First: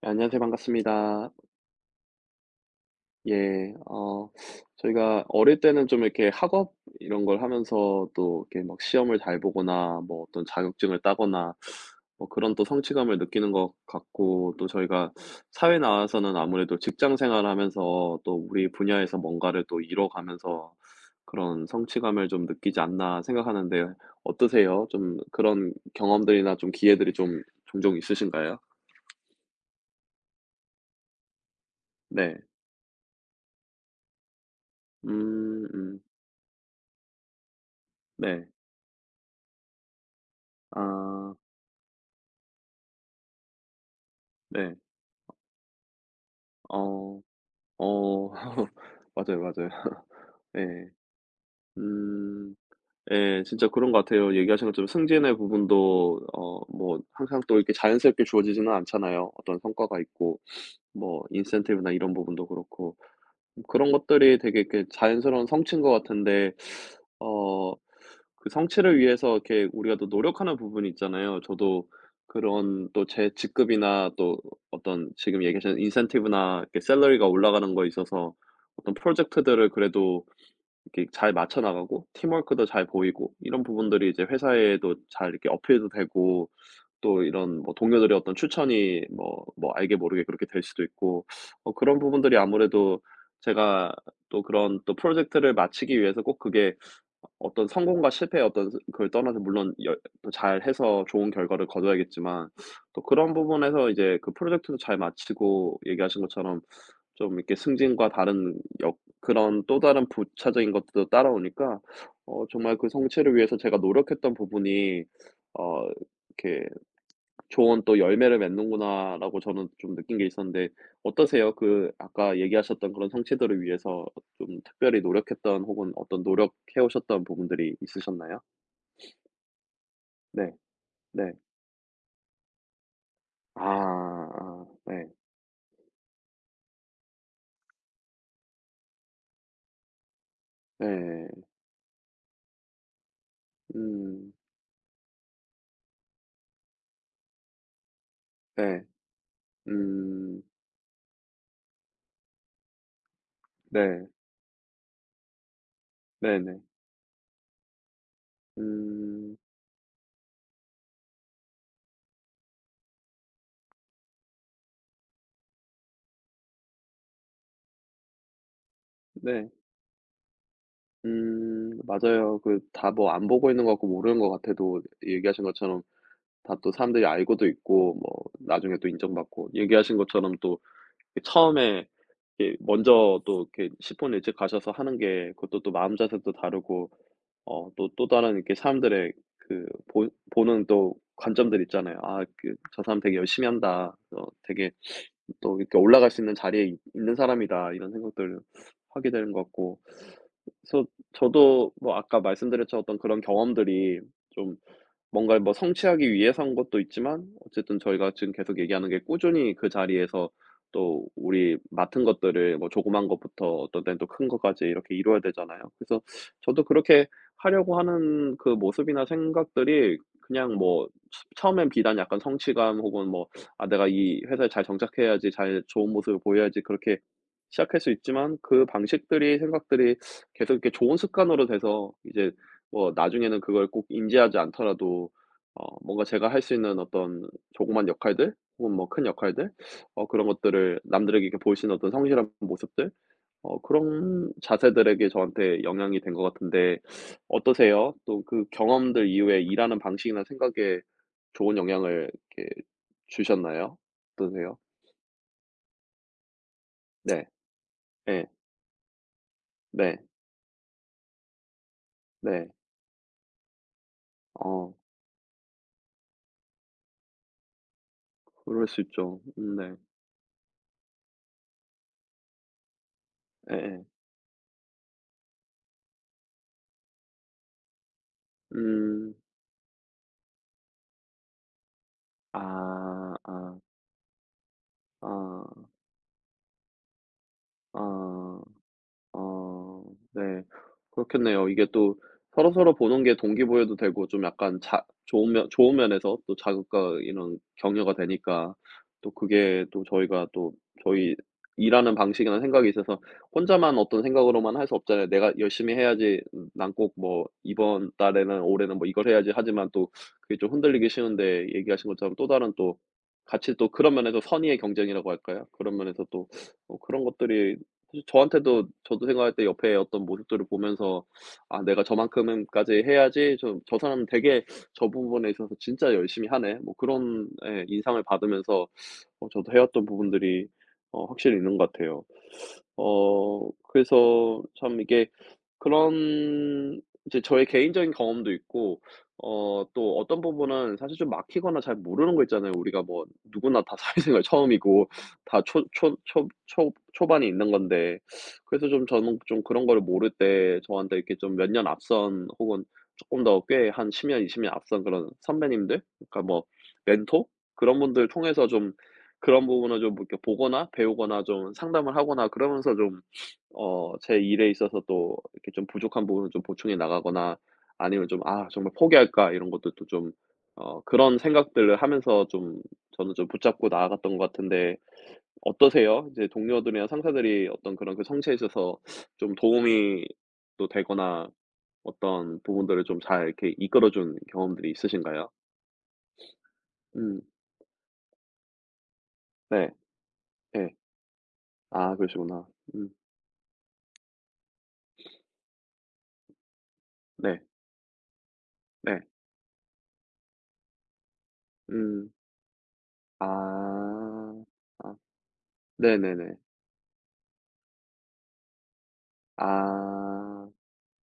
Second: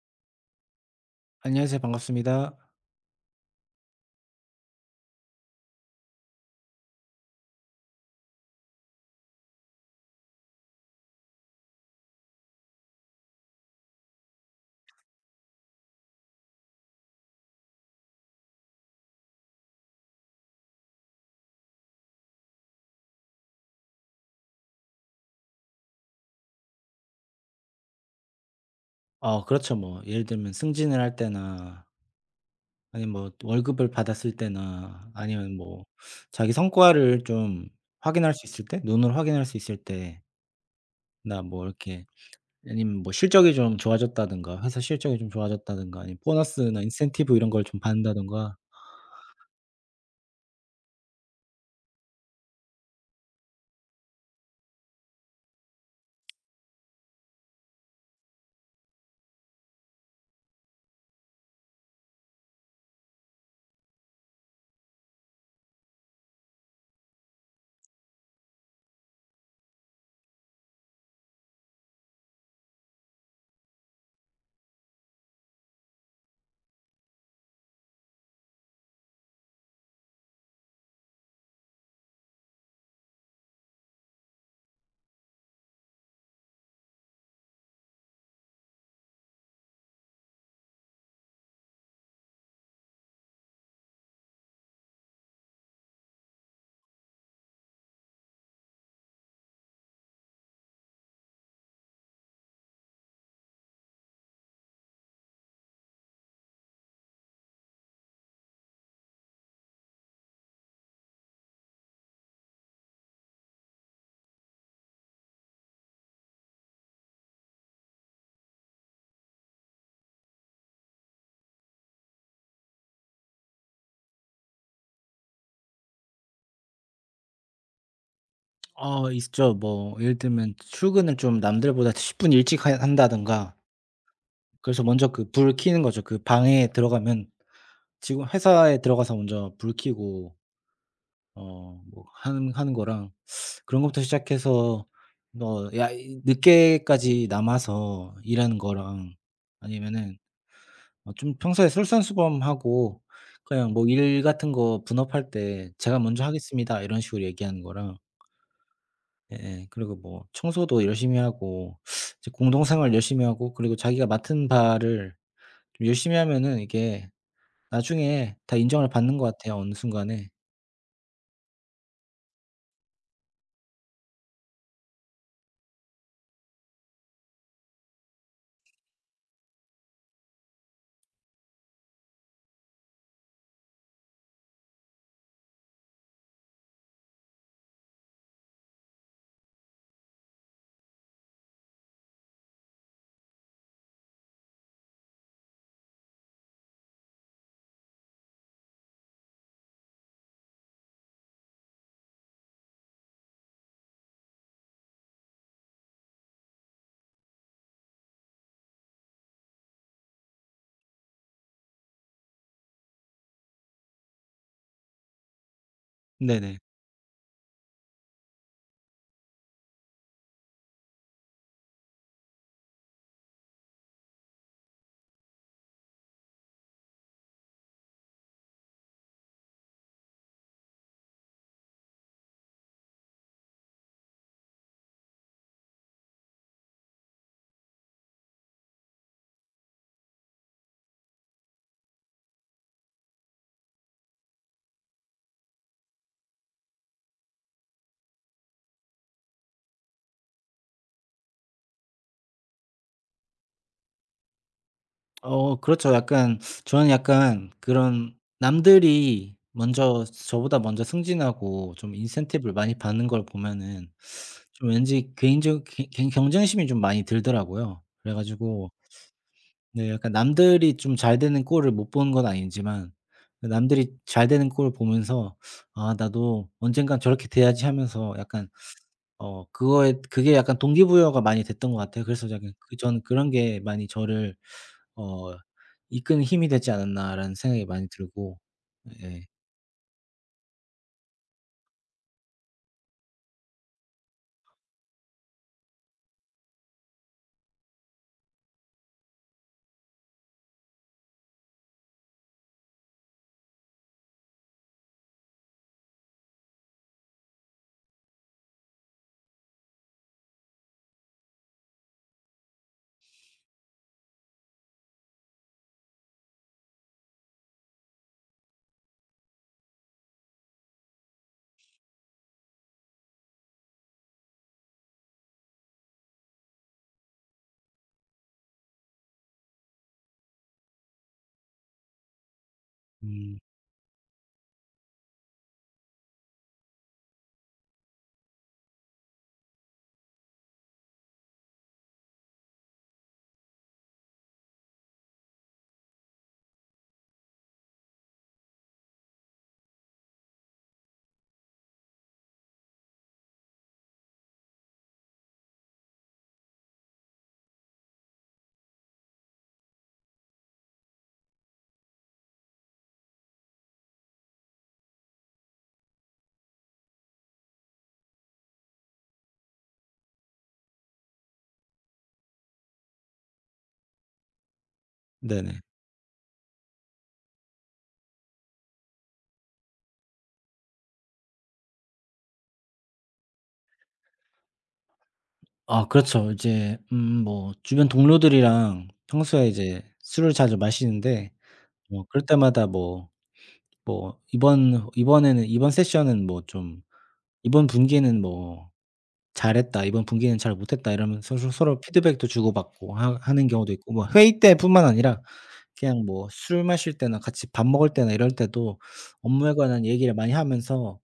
네, 안녕하세요. 반갑습니다. 안녕하세요. 반갑습니다. 예. 저희가 어릴 때는 좀 이렇게 학업 이런 걸 하면서 또 이렇게 막 시험을 잘 보거나 뭐 어떤 자격증을 따거나 뭐 그런 또 성취감을 느끼는 것 같고 또 저희가 사회 나와서는 아무래도 직장 생활하면서 또 '우리 분야에서 뭔가를 또 이뤄가면서 그런 성취감을 좀 느끼지 않나.' 생각하는데 어떠세요? 좀 그런 경험들이나 좀 기회들이 좀 종종 있으신가요? 그렇죠, 뭐. 예를 들면 승진을 할 때나 네. 아니면 뭐 월급을 받았을 때나 아니면 음 뭐 음. 자기 성과를 좀 확인할 네. 수 있을 때, 눈으로 확인할 수 있을 때나 아 뭐 이렇게, 아니면 뭐 실적이 좀 좋아졌다든가, 네. 회사 실적이 좀 좋아졌다든가, 아니면 보너스나 어. 인센티브 이런 걸 좀 어. 받는다든가. 맞아요, 맞아요. 예. 음. 예. 진짜 그런 것 같아요. 얘기하신 것처럼 승진의 부분도 뭐 항상 또 이렇게 자연스럽게 주어지지는 않잖아요. 어떤 성과가 있고 뭐 인센티브나 이런 부분도 그렇고. 그런 것들이 되게 이렇게 자연스러운 성취인 것 같은데 어 그 성취를 위해서 이렇게 우리가 또 노력하는 부분이 있잖아요. 저도 그런 또 제 직급이나 또 어떤 지금 얘기하신 인센티브나 이렇게 셀러리가 올라가는 거에 있어서 어떤 프로젝트들을 그래도 이렇게 잘 맞춰 나가고 팀워크도 잘 보이고 이런 부분들이 이제 회사에도 잘 이렇게 어필도 되고 또 이런 뭐 동료들의 어떤 추천이 뭐 뭐 알게 모르게 그렇게 될 수도 있고 그런 부분들이 아무래도 제가 또 그런 또 프로젝트를 마치기 위해서 꼭 그게 어떤 성공과 실패의 어떤 스 그걸 떠나서 물론 여 또 잘해서 좋은 결과를 거둬야겠지만 또 그런 부분에서 이제 그 프로젝트도 잘 마치고 얘기하신 것처럼 좀 이렇게 승진과 다른 역 그런 또 다른 부차적인 것들도 따라오니까 정말 그 성취를 위해서 제가 노력했던 부분이 어 이렇게 좋은 또 열매를 맺는구나라고 저는 좀 느낀 게 있었는데 어떠세요? 그 아까 얘기하셨던 그런 성취들을 위해서 좀 특별히 노력했던 혹은 어떤 노력해 오셨던 부분들이 있으셨나요? 있죠. 뭐 예를 들면 네. 출근을 네. 좀 남들보다 10분 일찍 하 한다든가, 아 아 그래서 네. 먼저 그 불을 켜는 거죠. 그 방에 들어가면 지금 회사에 들어가서 먼저 불 켜고 네. 어 뭐 하는 거랑 그런 것부터 음. 시작해서, 뭐 야 이 늦게까지 남아서 일하는 네. 거랑, 아니면은 음. 좀 평소에 솔선수범하고, 그냥 뭐 네. 일 같은 거 분업할 때 "제가 먼저 네네. 하겠습니다." 이런 식으로 얘기하는 거랑, 음. 예예, 그리고 뭐 청소도 열심히 하고 이제 공동생활 열심히 하고, 그리고 자기가 맡은 바를 좀 열심히 하면은 이게 나중에 다 인정을 받는 것 네. 같아요, 어느 순간에. 음. 맞아요. 그 다 뭐 안 보고 있는 것 같고 모르는 것 같아도 얘기하신 것처럼 다 또 사람들이 알고도 있고 뭐 나중에 또 인정받고 얘기하신 것처럼 또 그 처음에 이렇게 먼저 또 이렇게 시폰 일찍 가셔서 하는 게 그것도 또 마음 자세도 다르고 또 또 다른 이렇게 사람들의 그 보 보는 또 관점들 있잖아요. '아 그 저 사람 되게 열심히 한다. 어 되게 또 이렇게 '올라갈 수 있는 자리에 있 있는 사람이다.' 이런 생각들을 하게 되는 것 같고 그래서 저도 뭐 아까 말씀드렸죠. 어떤 그런 경험들이 좀 뭔가를 뭐 성취하기 위해서 한 것도 있지만 어쨌든 저희가 지금 계속 얘기하는 게 꾸준히 그 자리에서 또 우리 맡은 것들을 뭐 조그만 것부터 어떤 때는 또 큰 것까지 이렇게 이루어야 되잖아요. 그래서 네네. 저도 그렇게 하려고 하는 그 모습이나 생각들이 그냥 뭐 처 처음엔 비단 약간 성취감 혹은 뭐 '아 내가 이 회사에 잘 정착해야지. 잘 좋은 모습을 보여야지.' 그렇게 시작할 수 있지만 그 방식들이 생각들이 계속 이렇게 좋은 습관으로 돼서 이제 뭐 나중에는 그걸 꼭 인지하지 않더라도 뭔가 제가 할 수 있는 어떤 조그만 역할들 혹은 뭐 큰 역할들 그런 것들을 남들에게 이렇게 보일 수 있는 어떤 성실한 모습들 그런 자세들에게 저한테 영향이 된 것 같은데 어떠세요? 또 그 경험들 이후에 일하는 방식이나 생각에 좋은 영향을 이렇게 주셨나요? 어떠세요? 그렇죠. 약간, 저는 네. 약간 그런 네 남들이 네. 먼저, 저보다 먼저 승진하고 좀 네. 인센티브를 많이 받는 걸 보면은 좀 어 왠지 개인적 개 개 경쟁심이 좀 많이 들더라고요. 그래 그럴 가지고, 수 있죠. 네. 네 약간 남들이 좀 잘 되는 꼴을 못 보는 건 아니지만 그 예예. 남들이 잘 되는 꼴을 보면서 '아 나도 언젠간 저렇게 돼야지.' 하면서 약간 음. 그거에 그게 약간 동기부여가 많이 됐던 것 같아요. 그래서 약간 그 저는 아. 그런 아. 게 많이 저를 어 아. 이끄는 힘이 되지 않았나라는 생각이 많이 들고. 아. 예. 아 네. 그렇겠네요. 이게 또 서로서로 보는 게 동기부여도 되고 좀 약간 자 좋은 면 좋은 면에서 또 자극과 이런 격려가 되니까 또 그게 또 저희가 또 저희 일하는 방식이나 생각이 있어서 혼자만 어떤 생각으로만 할 수 없잖아요. '내가 열심히 해야지. 난 꼭 뭐 이번 달에는 올해는 뭐 이걸 해야지.' 하지만 또 그게 좀 흔들리기 쉬운데 얘기하신 것처럼 또 다른 또 같이 또 그런 면에서 선의의 경쟁이라고 할까요? 그런 면에서 또 그런 것들이 사실 저한테도 저도 생각할 때 옆에 어떤 모습들을 보면서 '아 내가 저만큼까지 해야지. 좀 저 사람은 되게 저 부분에 있어서 진짜 열심히 하네.' 뭐 그런 예 인상을 받으면서 저도 해왔던 부분들이 확실히 있는 것 같아요. 음. 그래서 참 이게 그런 이제 저의 개인적인 경험도 있고 또 어떤 부분은 사실 좀 막히거나 잘 모르는 거 있잖아요. 우리가 뭐 누구나 다 사회생활 처음이고 다 초 초 초 초 초반에 있는 건데 그래서 좀 저는 좀 그런 거를 모를 때 저한테 이렇게 좀 몇 년 앞선 혹은 쪼끔 더 꽤 한 10 년, 20년 앞선 그런 선배님들 그러니까 뭐 멘토 그런 분들 통해서 좀 그런 부분을 좀 이렇게 보거나 배우거나 좀 상담을 하거나 그러면서 좀 제 일에 있어서 또 이렇게 좀 부족한 부분을 좀 보충해 나가거나 아니면 좀 '아 정말 포기할까.' 이런 것도 또 좀 그런 생각들을 하면서 좀 저는 좀 붙잡고 나아갔던 것 같은데 네네. 어떠세요? 이제 동료들이나 상사들이 어떤 그런 그 성취에 있어서 좀 도움이 또 되거나 어떤 부분들을 좀 잘 이렇게 이끌어 준 경험들이 있으신가요? 아 그렇죠. 이제 음 뭐 주변 동료들이랑 평소에 네. 이제 술을 자주 네 마시는데, 아 뭐 그럴 그러시구나. 때마다 음 뭐 "이번에는 이번 세션은 뭐 좀 네. 이번 분기에는 뭐 네. 잘했다. 이번 분기에는 잘 못했다." 이러면서 서 서로 음. 피드백도 주고받고 하 하는 경우도 있고, 뭐 회의 아. 때뿐만 아 아니라 그냥 뭐 네네네. 술 마실 때나 같이 밥 먹을 때나 이럴 때도 업무에 관한 얘기를 많이 아. 하면서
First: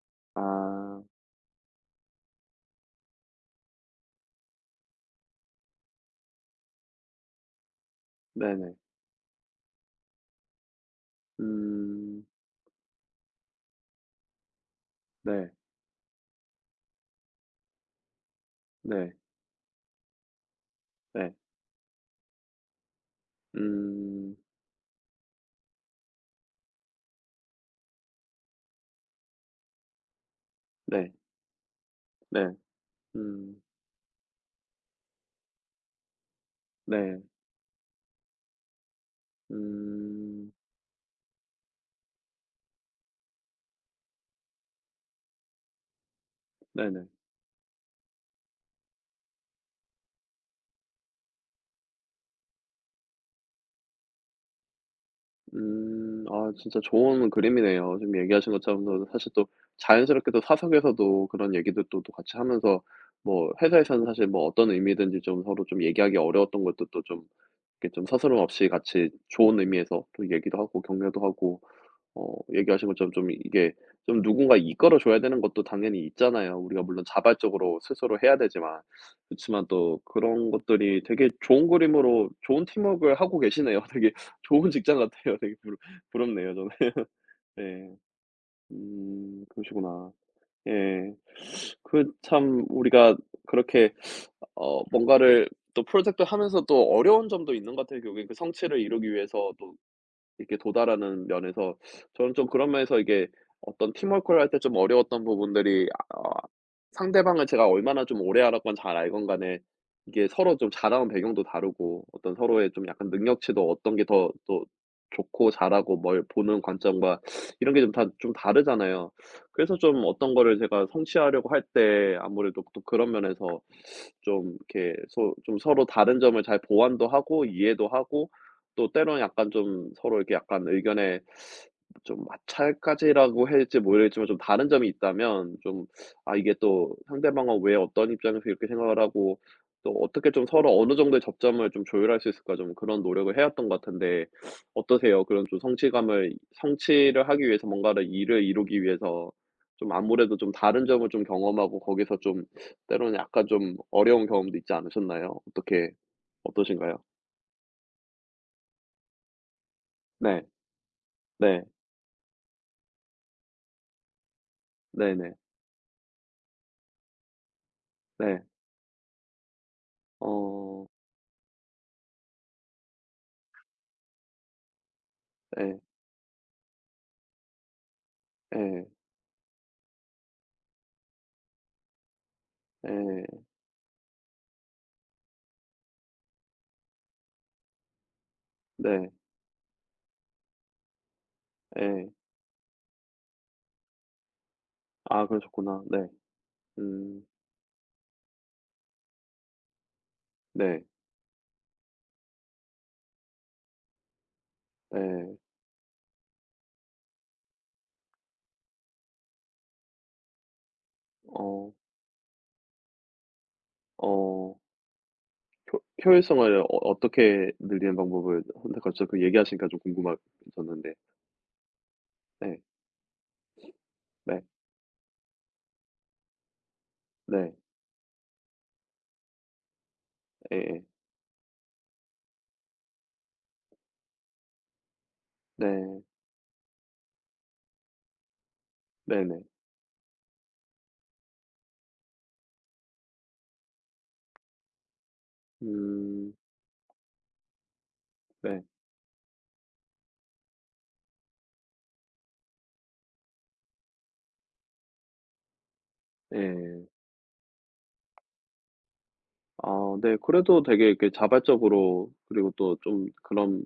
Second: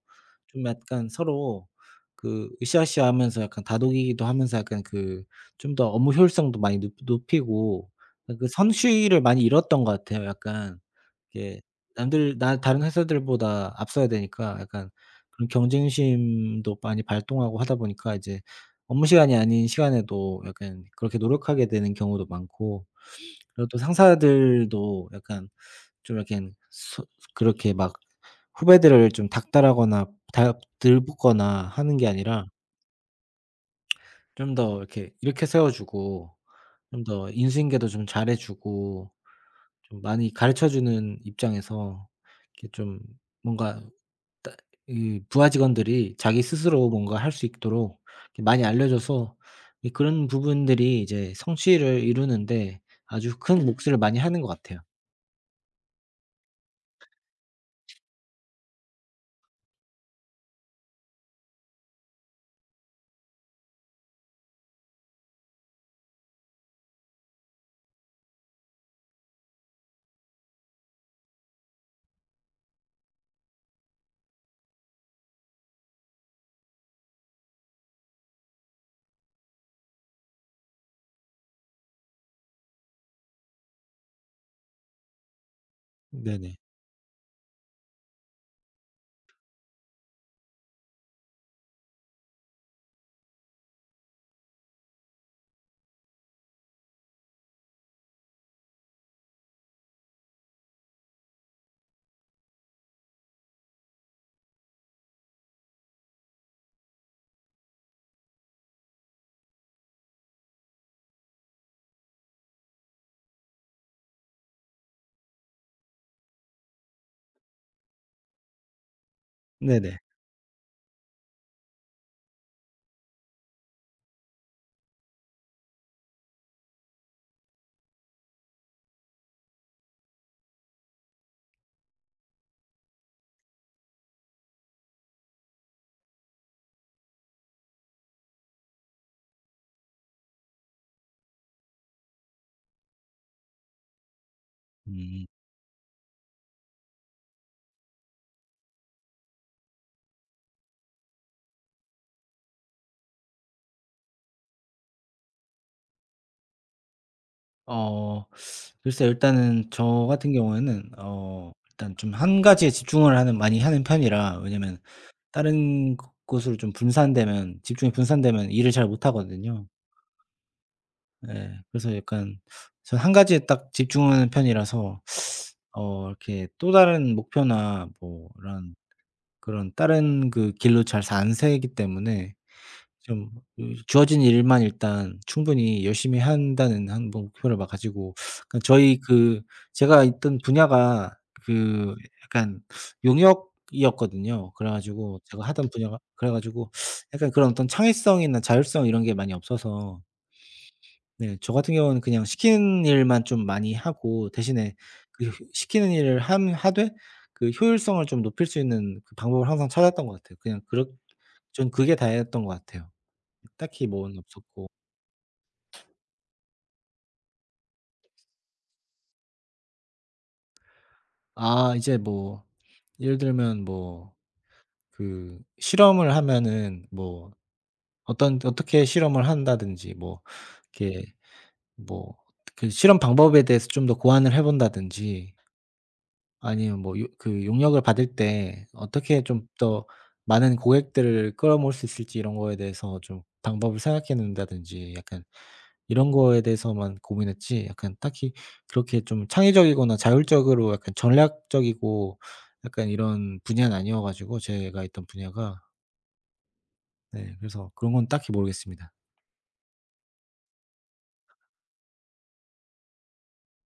좀 아. 약간 서로 그 으쌰으쌰하면서 약간 다독이기도 하면서, 약간 그 좀 더 업무 효율성도 많이 높 높이고, 그 네네. 선수위를 많이 잃었던 것 같아요. 약간 이게 음. 남들 나 다른 회사들보다 앞서야 되니까, 약간 그런 네. 경쟁심도 많이 발동하고 하다 보니까 이제 업무 네. 시간이 아닌 시간에도 약간 그렇게 네. 노력하게 되는 경우도 많고, 그리고 또 음. 상사들도 약간 좀 이렇게 소 그렇게 막 후배들을 좀 닥달하거나 다 네. 들붙거나 하는 게 아니라 네. 음. 좀 더 이렇게 세워 주고, 좀 네. 더 인수인계도 좀 잘해 주고, 좀 많이 음. 가르쳐 주는 입장에서 이렇게 좀 뭔가 따 이 부하 직원들이 자기 스스로 네네. 뭔가 할 수 있도록 이렇게 많이 알려줘서, 이 그런 부분들이 이제 성취를 이루는데 아주 큰 몫을 많이 하는 것 같아요. 음. 아 진짜 좋은 그림이네요. 지금 얘기하신 것처럼도 사실 또 자연스럽게 또 사석에서도 그런 얘기도 또 또 같이 하면서 뭐 회사에서는 사실 뭐 어떤 의미든지 좀 서로 좀 얘기하기 어려웠던 것도 또좀 이렇게 좀 서스럼 없이 같이 좋은 의미에서 또 얘기도 하고 격려도 하고 얘기하신 것처럼 좀 이게 좀 누군가 이끌어 줘야 되는 것도 당연히 있잖아요. 우리가 물론 자발적으로 스스로 해야 되지만. 그치만 또 그런 것들이 되게 좋은 그림으로 좋은 팀워크를 하고 계시네요. 되게 좋은 직장 같아요. 되게 부러 부럽네요 네네. 저는. 네. 그러시구나. 예. 그 참 우리가 그렇게 뭔가를 또 프로젝트 하면서 또 어려운 점도 있는 것 같아요. 결국엔 그 성취를 이루기 위해서 또 이렇게 도달하는 면에서 저는 좀 그런 면에서 이게 어떤 팀워크를 할 때 좀 어려웠던 부분들이 아, 어 상대방을 제가 얼마나 좀 오래 알았건 잘 알건 간에 이게 서로 좀 자라온 배경도 다르고 어떤 서로의 좀 약간 능력치도 어떤 게 더 또 좋고 잘하고 뭘 보는 관점과 이런 게 좀 다 좀 다르잖아요. 그래서 네네. 좀 어떤 거를 제가 성취하려고 할 때 아무래도 또 그런 면에서 좀 이렇게 소 좀 서로 다른 점을 잘 보완도 하고 이해도 하고 또 때로는 약간 좀 서로 이렇게 약간 의견에 좀 마찰까지라고 해야 될지 모르겠지만 좀 다른 점이 있다면 좀 아 이게 또 상대방은 왜 어떤 입장에서 이렇게 생각을 하고 또 어떻게 좀 서로 어느 정도의 접점을 좀 조율할 수 있을까 좀 그런 노력을 해왔던 것 같은데 어떠세요? 음. 그런 좀 성취감을 성취를 하기 위해서 뭔가를 일을 이루기 위해서 좀 아무래도 좀 다른 점을 좀 경험하고 거기서 좀 때로는 약간 좀 어려운 경험도 있지 않으셨나요? 어떻게 어떠신가요? 어 글쎄요. 일단은 저 같은 네. 경우에는 어 네. 일단 좀 한 가지에 집중을 하는, 많이 하는 편이라. 왜냐면 네네. 다른 곳 곳으로 좀 분산되면, 집중이 네. 분산되면 일을 잘 못하거든요. 어. 예. 그래서 약간 전 한 가지에 딱 집중하는 편이라서 예. 어 이렇게 또 다른 목표나 뭐 이런 예. 그런 다른 그 길로 잘 안 새기 때문에 좀 예. 그 주어진 일만 일단 충분히 열심히 한다는 한 뭐 목표를 막 가지고. 그러니까 저희 네. 그 제가 있던 분야가 그 예. 약간 용역이었거든요. 그래 가지고 아 제가 하던 그러셨구나. 분야가 네. 그래 가지고 음. 약간 그런 어떤 창의성이나 자율성 이런 게 많이 없어서, 네. 네 저 같은 경우는 그냥 시키는 일만 좀 많이 하고 대신에 그 네. 시키는 일을 함 하되 그 효율성을 좀 높일 수 있는 그 방법을 항상 찾았던 것 같아요. 그냥 그렇 전 어. 그게 다였던 것 같아요. 딱히 뭐는 어. 없었고. 효 효율성을 어떻게 늘리는 방법을 선택할지 그 얘기하시니까 좀 궁금해졌는데. 아 이제 뭐 네. 예를 들면 뭐 네. 그 실험을 하면은 뭐 네. 어떤 어떻게 실험을 한다든지 뭐 예예. 이렇게 뭐 그 실험 방법에 대해서 좀 더 고안을 해 본다든지, 네. 아니면 뭐 그 용역을 받을 때 어떻게 네네. 좀 더 많은 고객들을 끌어모을 수 있을지 이런 거에 대해서 좀 방법을 생각해 놓는다든지, 약간 이런 음. 거에 대해서만 고민했지 약간 딱히 네. 그렇게 좀 창의적이거나 자율적으로 약간 전략적이고 약간 이런 분야는 아니어 가지고, 제가 있던 분야가. 예. 네 그래서 그런 건 딱히 모르겠습니다. 아 네. 그래도 되게 이렇게 자발적으로 그리고 또 좀 그런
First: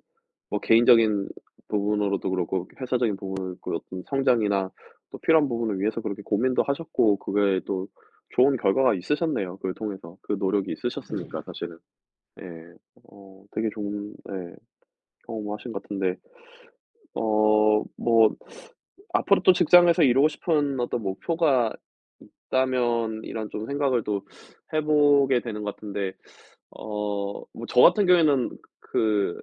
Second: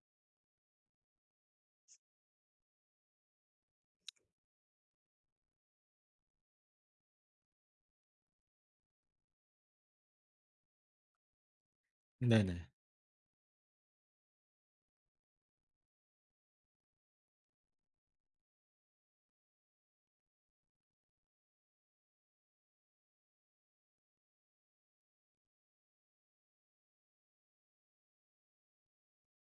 뭐 개인적인 부분으로도 그렇고 회사적인 부분도 있고 어떤 성장이나 또 필요한 부분을 위해서 그렇게 고민도 하셨고 그게 또 좋은 결과가 있으셨네요 그걸 통해서. 그 노력이 네. 있으셨으니까 사실은. 예. 네네. 되게 좋은 예 경험 하신 것 같은데 어 뭐 앞으로 또 직장에서 이루고 싶은 어떤 목표가 있다면 이런 좀 생각을 또 해 보게 되는 것 같은데 뭐 저 같은 경우에는 그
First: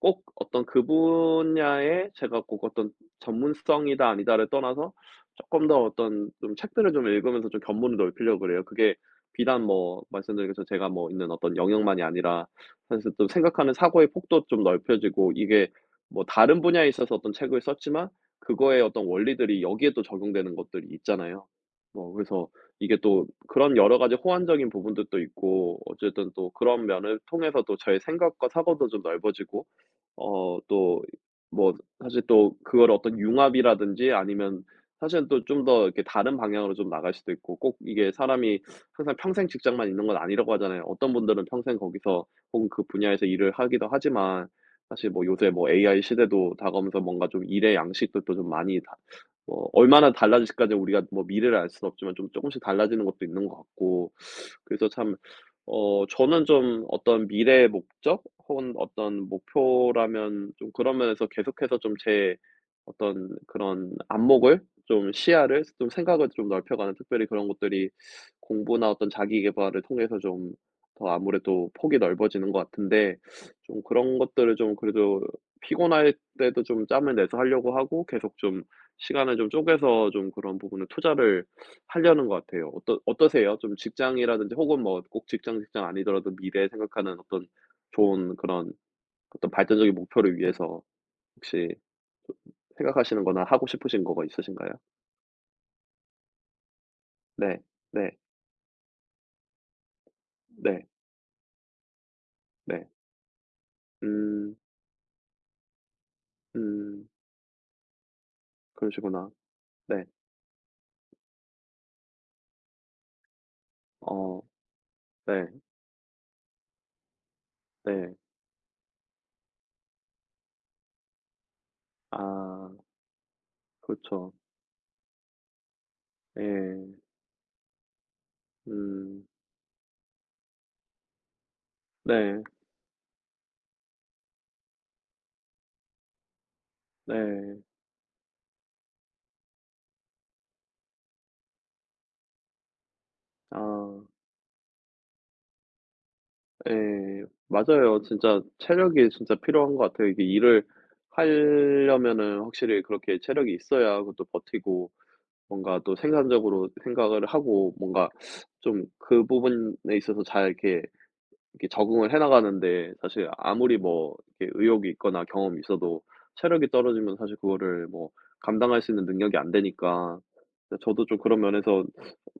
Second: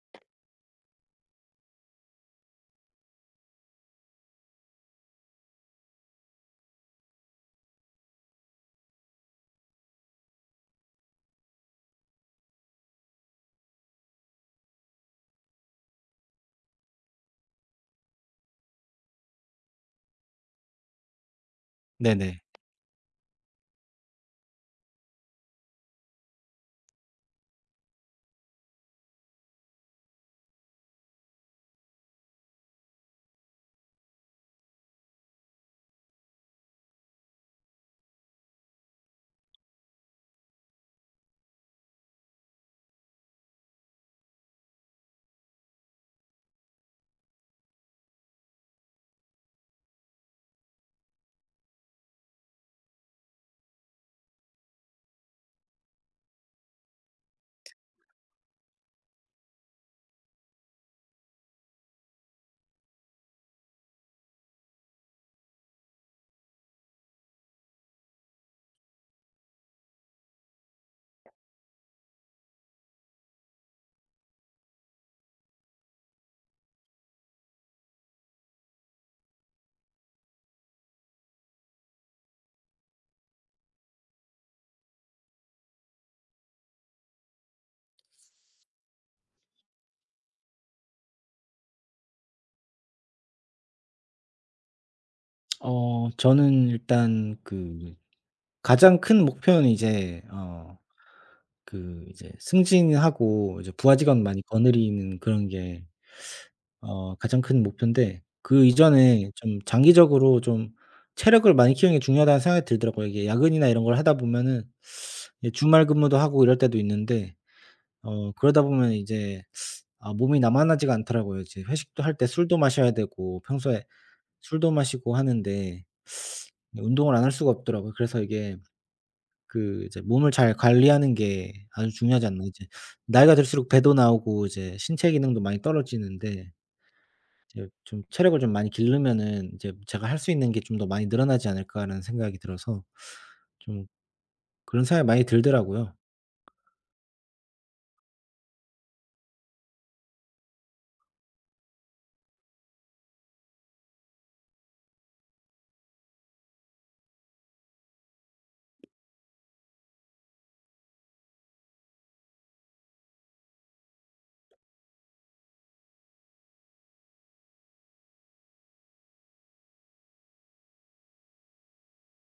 꼭 어떤 그 분야에 제가 꼭 어떤 전문성이다 아니다를 떠나서 조금 더 어떤 좀 책들을 좀 읽으면서 좀 견문을 넓히려고 그래요. 그게 비단 뭐 말씀드린 것처럼 제가 뭐 있는 어떤 영역만이 아니라 사실 또 생각하는 사고의 폭도 좀 넓혀지고 이게 뭐 다른 분야에 있어서 어떤 책을 썼지만 그거의 어떤 원리들이 여기에 또 적용되는 것들이 있잖아요. 뭐 네네. 그래서 이게 또 그런 여러 가지 호환적인 부분들도 있고 어쨌든 또 그런 면을 통해서 또 저의 생각과 사고도 좀 넓어지고 또 뭐 사실 또 그걸 어떤 융합이라든지 아니면 사실은 또 좀 더 이렇게 다른 방향으로 좀 나갈 수도 있고 꼭 이게 사람이 항상 평생 직장만 있는 건 아니라고 하잖아요. 어떤 분들은 평생 거기서 혹은 그 분야에서 일을 하기도 하지만 사실 뭐 요새 뭐 AI 시대도 다가오면서 뭔가 좀 일의 양식도 또 좀 많이 다 뭐 얼마나 달라질까지 우리가 뭐 미래를 알 수는 없지만 좀 조금씩 달라지는 것도 있는 것 같고 그래서 참 저는 좀 어떤 미래의 목적 혹은 어떤 목표라면 좀 그런 면에서 계속해서 좀 제 어떤 그런 안목을 좀 시야를 좀 생각을 좀 넓혀가는 특별히 그런 것들이 공부나 어떤 자기 계발을 통해서 좀 더 아무래도 폭이 넓어지는 것 같은데 좀 그런 것들을 좀 그래도 피곤할 때도 좀 짬을 내서 하려고 하고 계속 좀 시간을 좀 쪼개서 좀 그런 부분을 투자를 하려는 것 같아요. 어떠세요? 좀 직장이라든지 혹은 뭐 꼭 직장, 직장 아니더라도 미래에 생각하는 어떤 좋은 그런 어떤 발전적인 목표를 위해서 혹시 좀 생각하시는 거나 하고 싶으신 거가 있으신가요? 어 저는 일단 네. 그 네. 가장 큰 목표는 이제 어 네. 그 이제 네. 승진하고 이제 부하직원 많이 음. 거느리는 그런 게 음. 어 가장 큰 목표인데, 그 그러시구나. 이전에 좀 네. 장기적으로 좀 체력을 많이 키우는 게 중요하다는 생각이 들더라고요. 이게 야근이나 이런 걸 하다 어. 보면은 네. 예 주말 근무도 하고 이럴 때도 있는데, 네. 어 그러다 보면 이제 아 몸이 나만하지가 않더라고요. 이제 회식도 할 때 술도 아. 마셔야 되고, 평소에 그렇죠. 술도 마시고 하는데 예. 운동을 안 할 수가 없더라고요. 그래서 이게 음. 그 이제 몸을 잘 관리하는 게 아주 중요하지 네. 않나. 이제 나이가 들수록 배도 나오고 이제 신체 기능도 많이 떨어지는데, 네. 이제 좀 체력을 좀 많이 기르면은 이제 제가 할 수 있는 게 좀 더 많이 늘어나지 않을까라는 생각이 들어서 좀 아. 그런 생각이 많이 들더라고요. 예. 맞아요. 진짜 체력이 진짜 필요한 것 같아요. 이게 일을 하려면은 확실히 그렇게 체력이 있어야 그것도 버티고 뭔가 또 생산적으로 생각을 하고 뭔가 좀 그 부분에 있어서 잘 이렇게, 이렇게 적응을 해 나가는데 사실 아무리 뭐 이렇게 의욕이 있거나 경험이 있어도 체력이 떨어지면 사실 그거를 뭐 감당할 수 있는 능력이 안 되니까. 네 저도 좀 그런 면에서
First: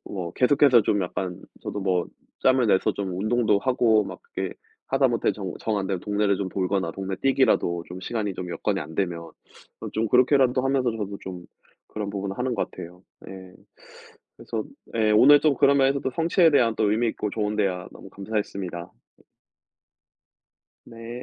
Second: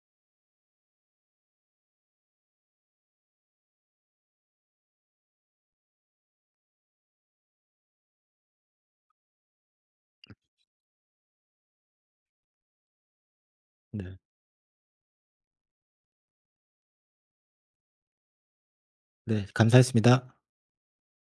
뭐 계속해서 좀 약간 저도 뭐 짬을 내서 좀 운동도 하고 막 그게 하다못해 정 안 되면 동네를 좀 돌거나 동네 뛰기라도 좀 시간이 좀 여건이 안 되면 좀 그렇게라도 하면서 저도 좀 그런 부분을 하는 것 같아요. 예. 네. 그래서 예 오늘 좀 그런 면에서도 성취에 대한 또 의미 있고 좋은 대화 너무 감사했습니다. 네 감사했습니다. 네.